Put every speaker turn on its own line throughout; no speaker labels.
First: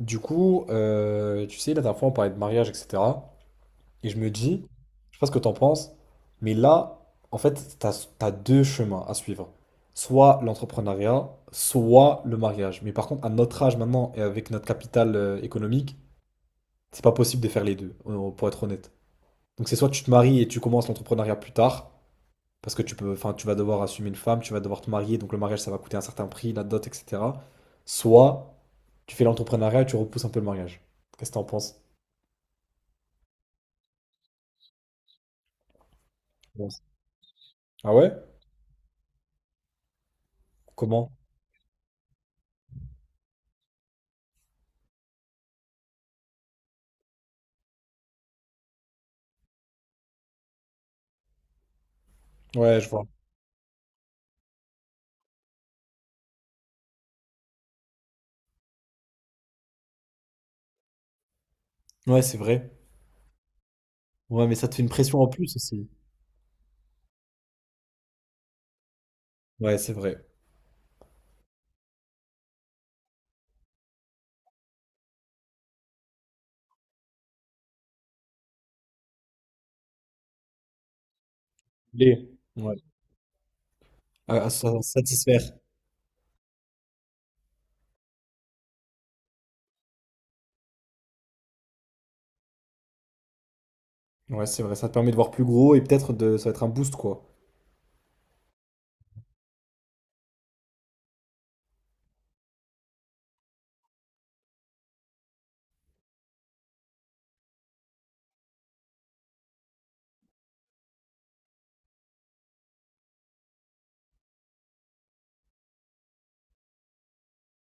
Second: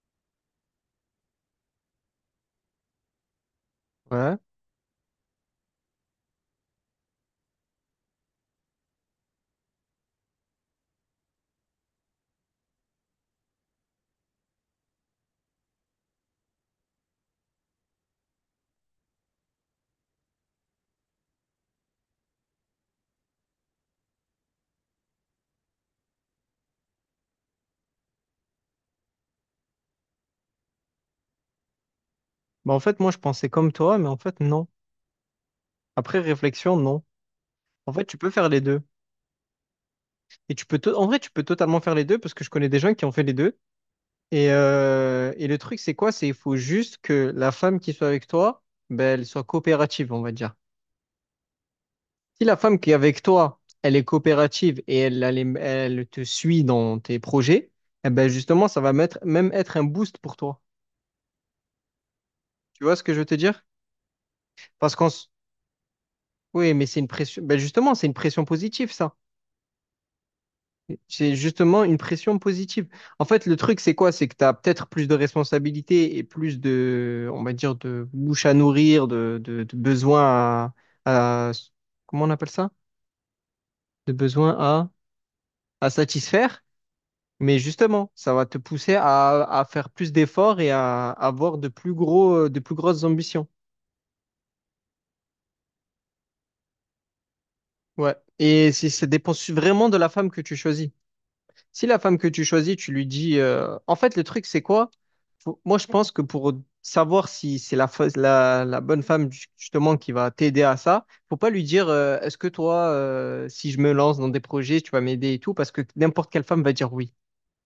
Du coup, tu sais, la dernière fois, on parlait de mariage, etc. Et je me
Ouais.
dis, je sais pas ce que t'en penses, mais là, en fait, t'as deux chemins à suivre. Soit l'entrepreneuriat, soit le mariage. Mais par contre, à notre âge maintenant et avec notre capital économique, c'est pas possible de faire les deux, pour être honnête. Donc c'est soit tu te maries et tu commences l'entrepreneuriat plus tard, parce que tu peux, enfin, tu vas devoir assumer une femme, tu vas devoir te marier, donc le mariage, ça va coûter un certain prix, la dot, etc. Soit tu fais l'entrepreneuriat et tu repousses un peu le mariage. Qu'est-ce que t'en penses?
Bah, en fait, moi, je pensais comme toi, mais en fait, non. Après
Ouais,
réflexion, non. En
ah
fait,
ouais?
tu peux faire les deux. Et tu peux en
Comment?
vrai, tu peux totalement faire les deux parce que je connais des gens qui ont fait les deux. Et le truc, c'est quoi? C'est il faut juste que la femme qui soit avec toi, ben, elle soit coopérative, on va dire. Si la femme
Ouais, je
qui est
vois.
avec toi, elle est coopérative et elle te suit dans tes projets, eh ben, justement, ça va mettre, même être un boost pour toi.
Ouais, c'est vrai.
Tu vois ce que je veux te dire?
Ouais, mais ça te fait une
Parce
pression en plus aussi.
Oui, mais c'est une pression. Ben, justement, c'est une pression positive, ça.
Ouais, c'est vrai.
C'est justement une pression positive. En fait, le truc, c'est quoi? C'est que tu as peut-être plus de responsabilités et plus de, on va dire, de bouche à nourrir, de besoins à, à- comment
Les.
on appelle ça?
Ouais.
De
À
besoins
satisfaire.
à satisfaire. Mais justement, ça va te pousser à faire plus d'efforts et à avoir de plus gros, de plus grosses ambitions.
Ouais, c'est vrai. Ça te permet de voir plus gros et peut-être de, ça va être un boost, quoi.
Ouais. Ça dépend vraiment de la femme que tu choisis. Si la femme que tu choisis, tu lui dis... En fait, le truc, c'est quoi? Moi, je pense que pour savoir si c'est la bonne femme, justement, qui va t'aider à ça, faut pas lui dire, est-ce que toi, si je me lance dans des projets, tu vas m'aider et tout, parce que n'importe quelle femme va dire oui.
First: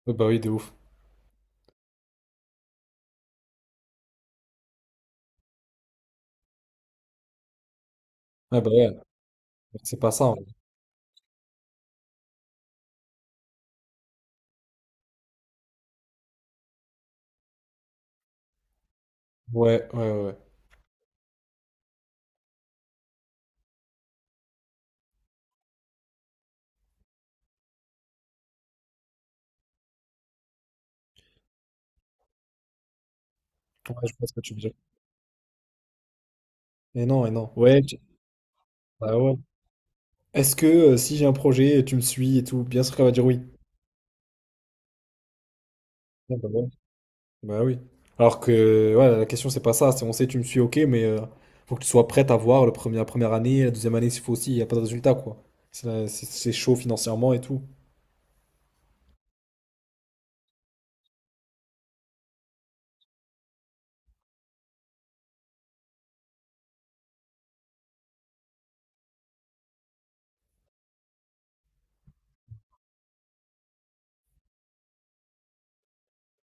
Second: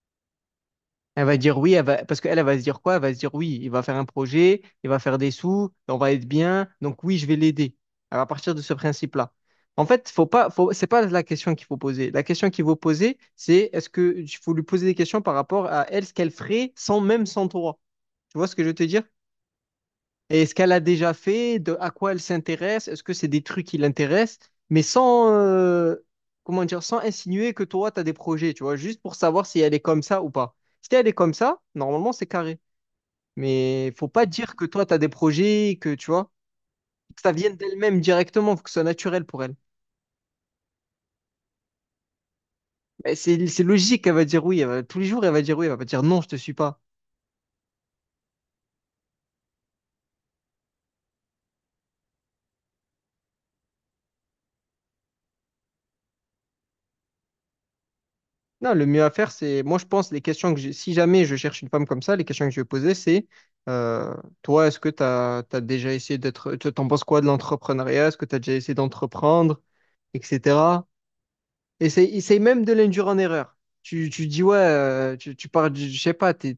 Ouais, bah oui, de ouf.
Elle va dire oui, elle va... parce qu'elle, elle va se dire quoi? Elle va se dire oui, il va faire un projet, il va faire des sous, on va être bien, donc oui, je vais l'aider. Elle va partir de
Ouais, bah
ce
ouais.
principe-là. En
C'est
fait,
pas ça, en vrai.
faut... c'est pas la question qu'il faut poser. La question qu'il faut poser, c'est est-ce que il faut lui poser des questions par rapport à elle, ce qu'elle ferait sans même sans toi. Tu vois ce que je veux te dire?
Ouais, ouais, ouais.
Et est-ce qu'elle a déjà fait? De, à quoi elle s'intéresse? Est-ce que c'est des trucs qui l'intéressent? Mais sans, comment dire, sans insinuer que toi, tu as des projets, tu vois, juste pour savoir si elle est comme ça ou pas. Si elle est comme ça, normalement, c'est carré. Mais
Ouais,
faut
je
pas
vois ce que tu
dire
veux
que
dire.
toi, tu as des projets, que tu vois,
Et
que
non,
ça
et non.
vienne
Ouais.
d'elle-même directement, faut que ce soit
Bah
naturel
ouais.
pour elle.
Est-ce que si j'ai un projet, tu me suis et tout, bien sûr qu'elle va
Mais
dire oui.
c'est logique, elle va dire oui, tous les jours, elle va dire oui, elle va pas dire non, je te suis
Ouais.
pas.
Bah oui. Alors que ouais, la question c'est pas ça, c'est on sait tu me suis, ok, mais faut que tu sois prête à voir le premier, la première année, la deuxième année s'il faut aussi, il n'y a pas de résultat, quoi. C'est chaud financièrement et tout.
Non, le mieux à faire, c'est, moi je pense, les questions que j'ai, si jamais je cherche une femme comme ça, les questions que je vais poser, c'est, euh, toi, est-ce que tu as, déjà essayé d'être, t'en penses quoi de l'entrepreneuriat? Est-ce que tu as déjà essayé d'entreprendre, etc. Essaye, essaye même de l'induire en erreur. Tu dis, ouais, tu parles, je sais pas, t'es-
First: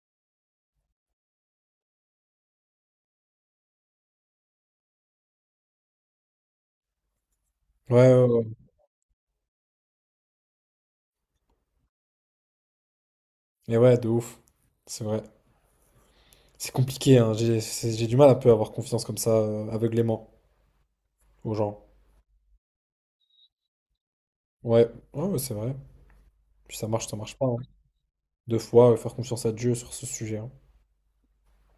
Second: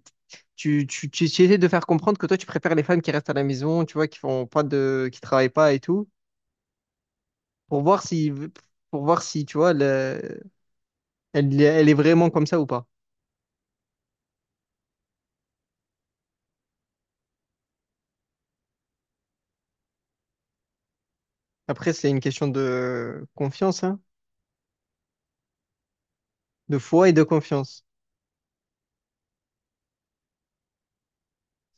tu, tu, tu, tu essaies de faire comprendre que toi, tu préfères les femmes qui restent à la maison, tu vois, qui font pas de, qui travaillent pas et tout, pour
Ouais,
voir
ouais,
si,
ouais.
pour voir si, tu vois, elle, elle est vraiment comme ça ou pas.
Et ouais, de ouf. C'est vrai. C'est compliqué, hein. J'ai du mal un peu à avoir confiance comme ça, aveuglément aux gens.
Après, c'est une question de confiance, hein,
Ouais, ouais, ouais, c'est vrai. Puis
de foi et
ça
de
marche pas, hein.
confiance.
Deux fois, faire confiance à Dieu sur ce sujet, hein.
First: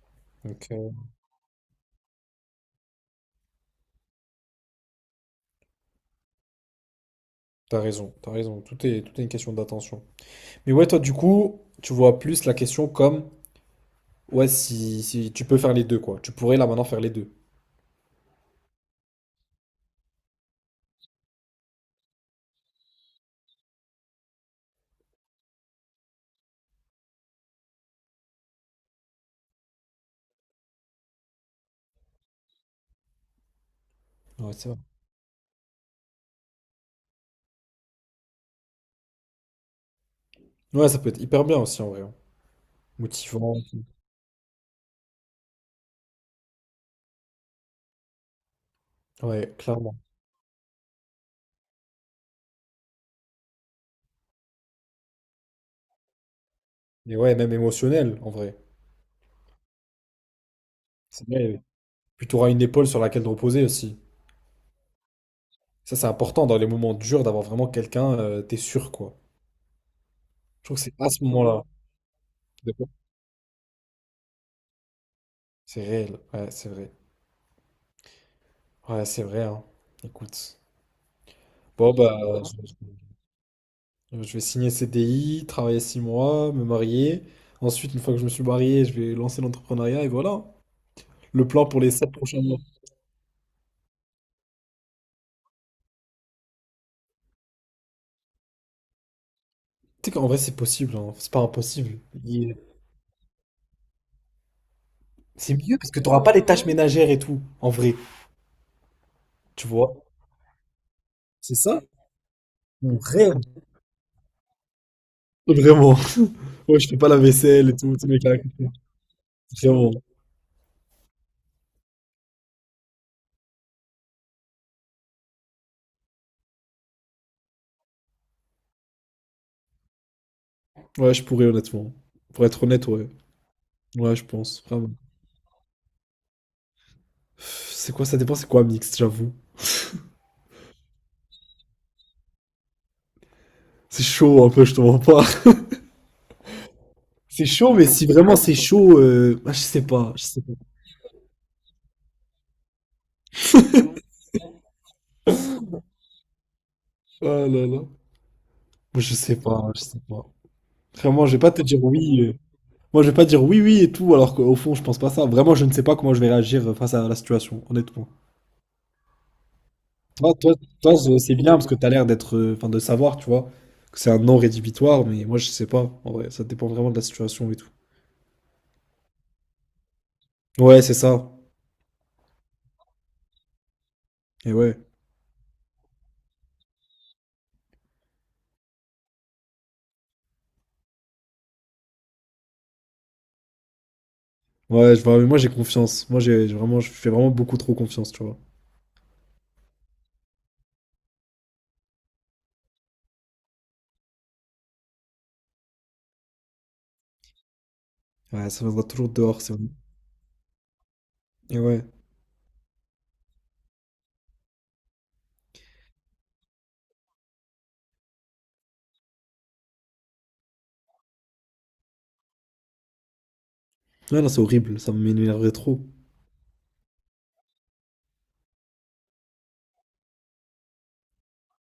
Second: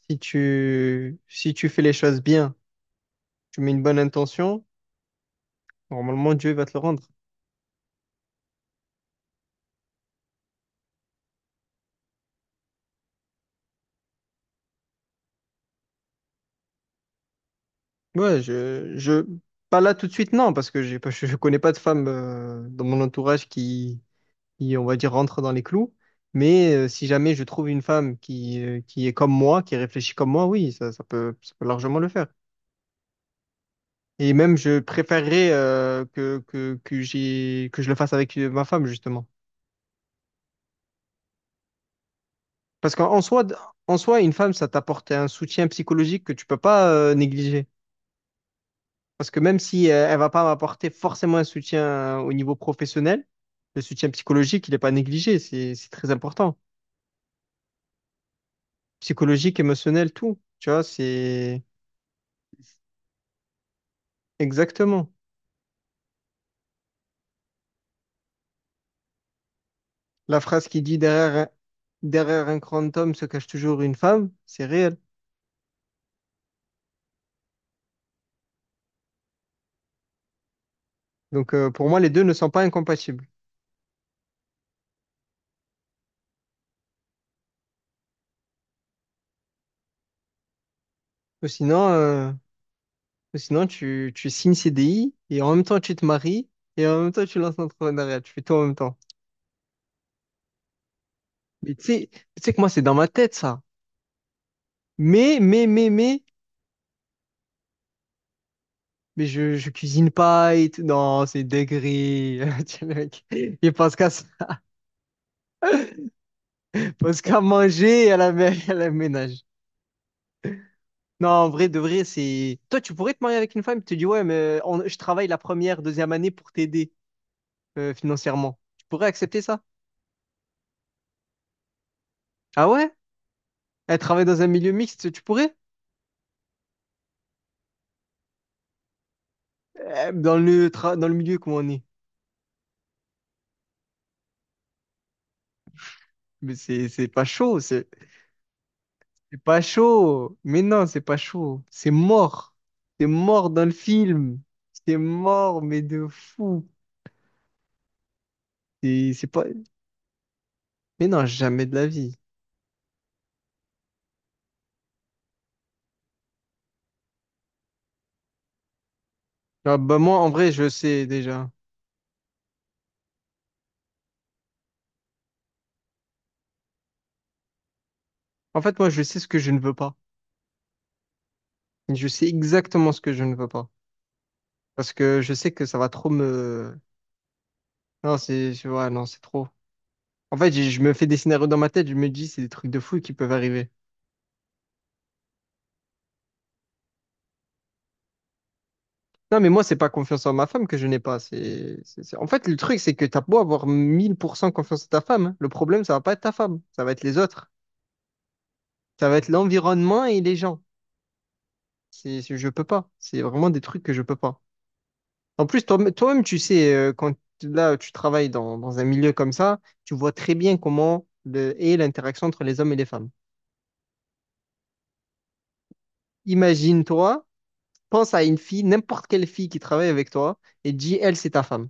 Si
Donc
si tu fais les choses bien, tu mets une bonne intention, normalement Dieu va te le rendre.
t'as raison, t'as raison. Tout est une question d'attention. Mais ouais, toi du coup, tu vois plus la question comme. Ouais, si, si tu peux faire les deux, quoi. Tu pourrais là maintenant faire les deux.
Ouais, pas là tout de suite, non, parce que j'ai pas, je connais pas de femme dans mon entourage qui, on va dire, rentre dans les clous. Mais si jamais je trouve une femme qui est comme moi, qui réfléchit comme moi, oui, ça peut largement le faire. Et
Ouais,
même,
c'est vrai.
je préférerais que j'ai, que je le fasse avec ma femme, justement.
Ouais, ça peut être hyper bien aussi en vrai, hein.
Parce qu'en soi,
Motivant, et tout.
en soi, une femme, ça t'apporte un soutien psychologique que tu peux pas négliger. Parce que
Ouais,
même si
clairement.
elle va pas m'apporter forcément un soutien au niveau professionnel, le soutien psychologique, il n'est pas négligé. C'est très important.
Et ouais, même émotionnel en vrai.
Psychologique, émotionnel, tout. Tu vois,
C'est
c'est
bien. Puis tu auras une épaule sur laquelle te reposer aussi.
exactement.
Ça, c'est important dans les moments durs d'avoir vraiment quelqu'un, t'es sûr, quoi.
La
Je
phrase
trouve
qui
que
dit
c'est à ce
derrière,
moment-là.
derrière un
D'accord.
grand homme se cache toujours une femme, c'est réel.
C'est réel. Ouais, c'est vrai. Ouais, c'est vrai, hein. Écoute.
Donc pour
Bon,
moi, les
bah,
deux ne sont pas incompatibles.
je vais signer CDI, travailler 6 mois, me marier. Ensuite, une fois que je me suis marié, je vais lancer l'entrepreneuriat et voilà. Le plan pour
Sinon,
les 7
euh,
prochains mois.
Ou sinon, tu signes CDI et en même temps, tu te maries et en même temps, tu lances l'entrepreneuriat. Tu fais tout en même temps.
Tu sais qu'en vrai, c'est possible, hein. C'est pas
Mais
impossible.
tu sais
Il-
que moi, c'est dans ma tête, ça. Mais,
C'est
mais,
mieux
mais,
parce que t'auras
mais,
pas les tâches ménagères et tout, en vrai.
mais
Tu
je
vois?
cuisine pas et tout. Non, c'est
C'est ça?
dinguerie. Tu sais, le
Mon
mec,
rêve.
Il pense qu'à se-
Vraiment. Ouais, je fais pas la
pense qu'à
vaisselle et tout,
manger
tous
et à
mes caractères.
à la ménage.
Vraiment.
Non, en vrai, de vrai, c'est. Toi, tu pourrais te marier avec une femme tu te dit ouais, mais je travaille la première, deuxième année pour t'aider financièrement. Tu pourrais accepter ça?
Ouais, je pourrais, honnêtement. Pour être
Ah
honnête,
ouais?
ouais.
Elle
Ouais, je
travaille dans un
pense.
milieu
Vraiment.
mixte, tu pourrais?
C'est quoi, ça dépend, c'est quoi mixte, j'avoue.
Dans le dans le milieu comment on est.
C'est chaud un peu, je te mens pas.
Mais c'est pas
C'est
chaud,
chaud, mais si vraiment c'est chaud,
c'est
je
pas
sais pas, je
chaud.
sais pas.
Mais non, c'est pas chaud. C'est mort. C'est mort dans le film. C'est mort, mais de fou.
Oh là là. Moi, je
C'est
sais
pas.
pas, je sais pas.
Mais
Vraiment,
non,
je vais pas te
jamais de
dire
la vie.
oui, moi, je vais pas dire oui, oui et tout, alors qu'au fond, je pense pas ça. Vraiment, je ne sais pas comment je vais réagir face à la situation, honnêtement.
Ah, bah moi, en
Toi,
vrai,
toi,
je
toi,
sais
c'est
déjà.
bien parce que t'as l'air d'être, enfin, de savoir, tu vois, que c'est un non rédhibitoire, mais moi, je sais pas. En vrai, ça dépend vraiment de la situation et tout.
En fait, moi, je sais ce que je ne veux pas.
Ouais, c'est ça.
Je sais exactement ce que je ne veux pas.
Et ouais.
Parce que je sais que ça va trop me. Non, c'est. Ouais, non, c'est trop. En fait, je me fais des scénarios dans ma tête, je me dis, c'est des trucs de fou qui peuvent arriver.
Ouais, je vois, mais moi, j'ai confiance. Moi, j'ai vraiment, je fais vraiment beaucoup trop confiance, tu vois.
Non, mais moi, c'est pas confiance en ma femme que je n'ai pas. En fait, le truc, c'est que t'as beau avoir 1000% confiance en ta femme, hein. Le problème, ça va pas être ta femme. Ça va être les autres.
Ouais, ça viendra
Ça
toujours
va être
dehors, c'est.
l'environnement et les gens.
Et ouais.
Je peux pas. C'est vraiment des trucs que je peux pas. En plus, toi, toi-même, tu sais, quand là, tu travailles dans un milieu comme ça, tu vois très bien comment est l'interaction entre les hommes et les femmes.
Ouais, non, c'est horrible, ça m'énerverait trop.
Imagine-toi, pense à une fille, n'importe quelle fille qui travaille avec toi, et dis, elle, c'est ta femme.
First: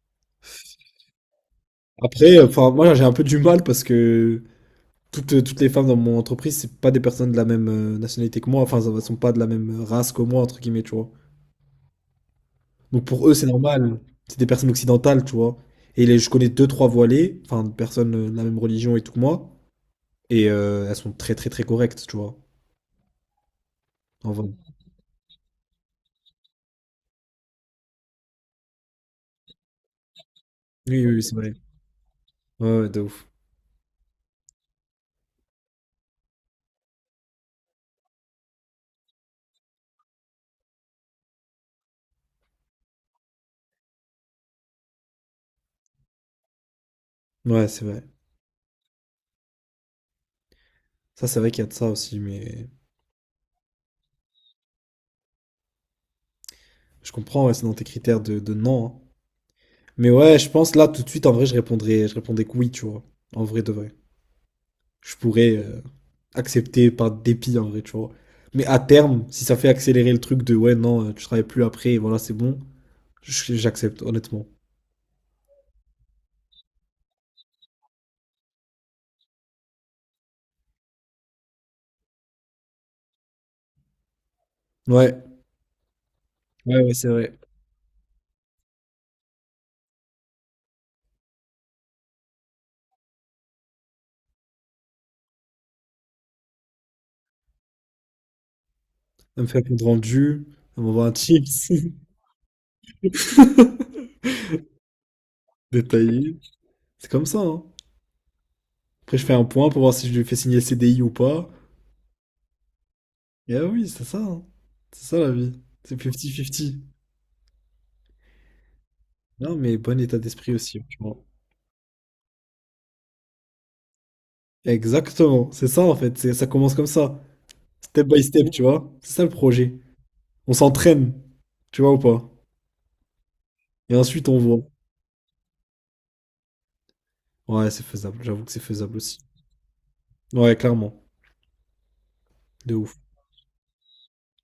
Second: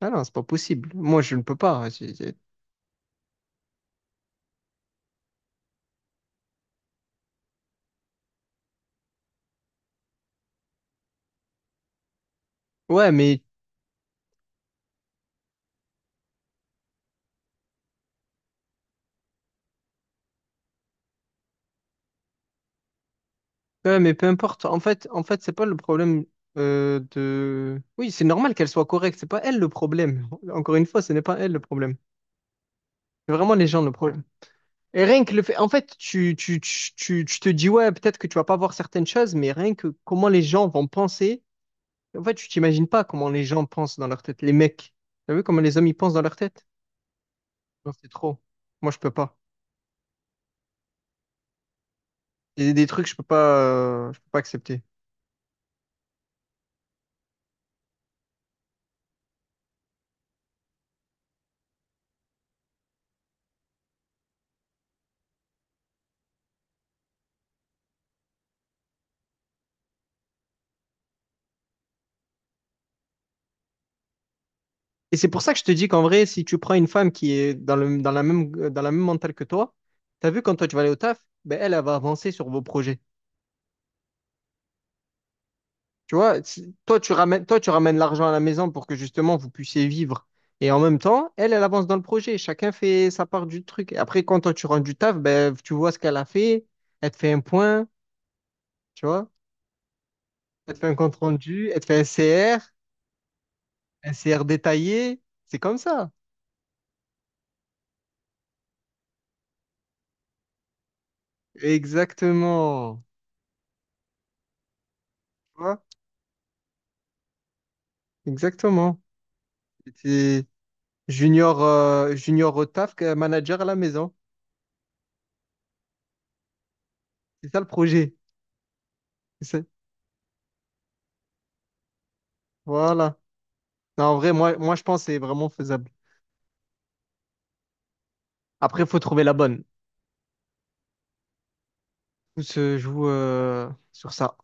Ah non, c'est pas possible. Moi, je ne peux pas.
Après, enfin, moi, j'ai un peu du mal parce que. Toutes les femmes dans mon entreprise, c'est pas des personnes de la même nationalité que moi, enfin, elles sont pas de la même race que moi, entre guillemets, tu vois. Donc
Ouais,
pour eux,
mais
c'est normal, c'est des personnes occidentales, tu vois. Et les, je connais deux, trois voilées, enfin, des personnes de la même religion et tout que moi, et elles sont très, très, très correctes, tu vois,
ouais, mais peu
en vrai.
importe. En fait, c'est pas le problème de. Oui, c'est normal qu'elle soit correcte. C'est pas elle le problème. Encore une fois,
Oui,
ce
oui,
n'est
oui, c'est
pas elle
vrai.
le problème.
Ouais, ouais, de ouf.
C'est vraiment les gens le problème. Et rien que le fait. En fait, tu te dis, ouais, peut-être que tu vas pas voir certaines choses, mais rien que comment les gens vont penser. En fait, tu t'imagines pas comment les gens pensent dans leur tête. Les mecs. T'as vu comment les hommes ils pensent dans leur tête?
Ouais, c'est
Non,
vrai.
c'est trop. Moi, je peux pas.
Ça, c'est vrai qu'il y a de ça aussi,
Il y
mais
a des trucs, je peux pas accepter.
je comprends, ouais, c'est dans tes critères de non, hein. Mais ouais, je pense là, tout de suite, en vrai, je répondrais que oui, tu vois, en vrai de vrai. Je pourrais accepter par dépit en vrai, tu vois. Mais à terme, si ça fait accélérer le truc de ouais, non, tu travailles plus après, et voilà, c'est bon, j'accepte, honnêtement.
Et c'est pour ça que je te dis qu'en vrai, si tu prends une femme qui est dans le, dans la même mentale que toi, t'as vu quand toi tu vas aller au taf, ben elle, elle va avancer sur vos projets.
Ouais,
Tu vois,
ouais, ouais, c'est vrai.
toi tu ramènes l'argent à la maison pour que justement vous puissiez vivre. Et en même temps, elle, elle avance dans le projet. Chacun fait sa part du truc. Et après, quand toi tu rentres du taf, ben tu vois ce qu'elle a fait. Elle te fait un point, tu vois.
Elle me fait un compte rendu,
Elle te
elle
fait un
m'envoie un
compte rendu,
chips
elle te fait un CR, un CR détaillé. C'est comme ça.
détaillé. C'est comme ça, hein. Après, je fais un point pour voir si je lui fais signer le CDI ou pas.
Exactement.
Et ah oui, c'est ça, hein. C'est ça la vie.
Tu vois?
C'est 50-50.
Exactement.
Non, mais bon état
C'est-
d'esprit aussi, tu vois.
Junior, junior au taf, manager à la maison.
Exactement, c'est ça en fait, c'est, ça commence comme ça.
C'est ça le
Step
projet.
by step, tu vois. C'est ça le
Ça.
projet. On s'entraîne, tu vois ou pas?
Voilà.
Et
Non, en
ensuite,
vrai,
on voit.
moi, je pense que c'est vraiment faisable.
Ouais, c'est faisable. J'avoue que c'est
Après, il
faisable
faut
aussi.
trouver la bonne.
Ouais, clairement.
Tout
De
se
ouf.
joue sur ça.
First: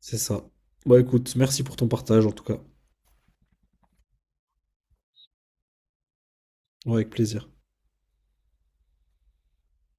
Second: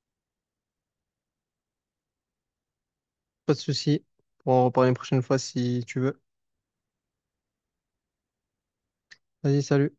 C'est ça. Bah écoute, merci pour ton partage en tout cas.
Pas de souci. On en reparler une prochaine fois si tu veux.
Ouais, avec plaisir.
Vas-y, salut.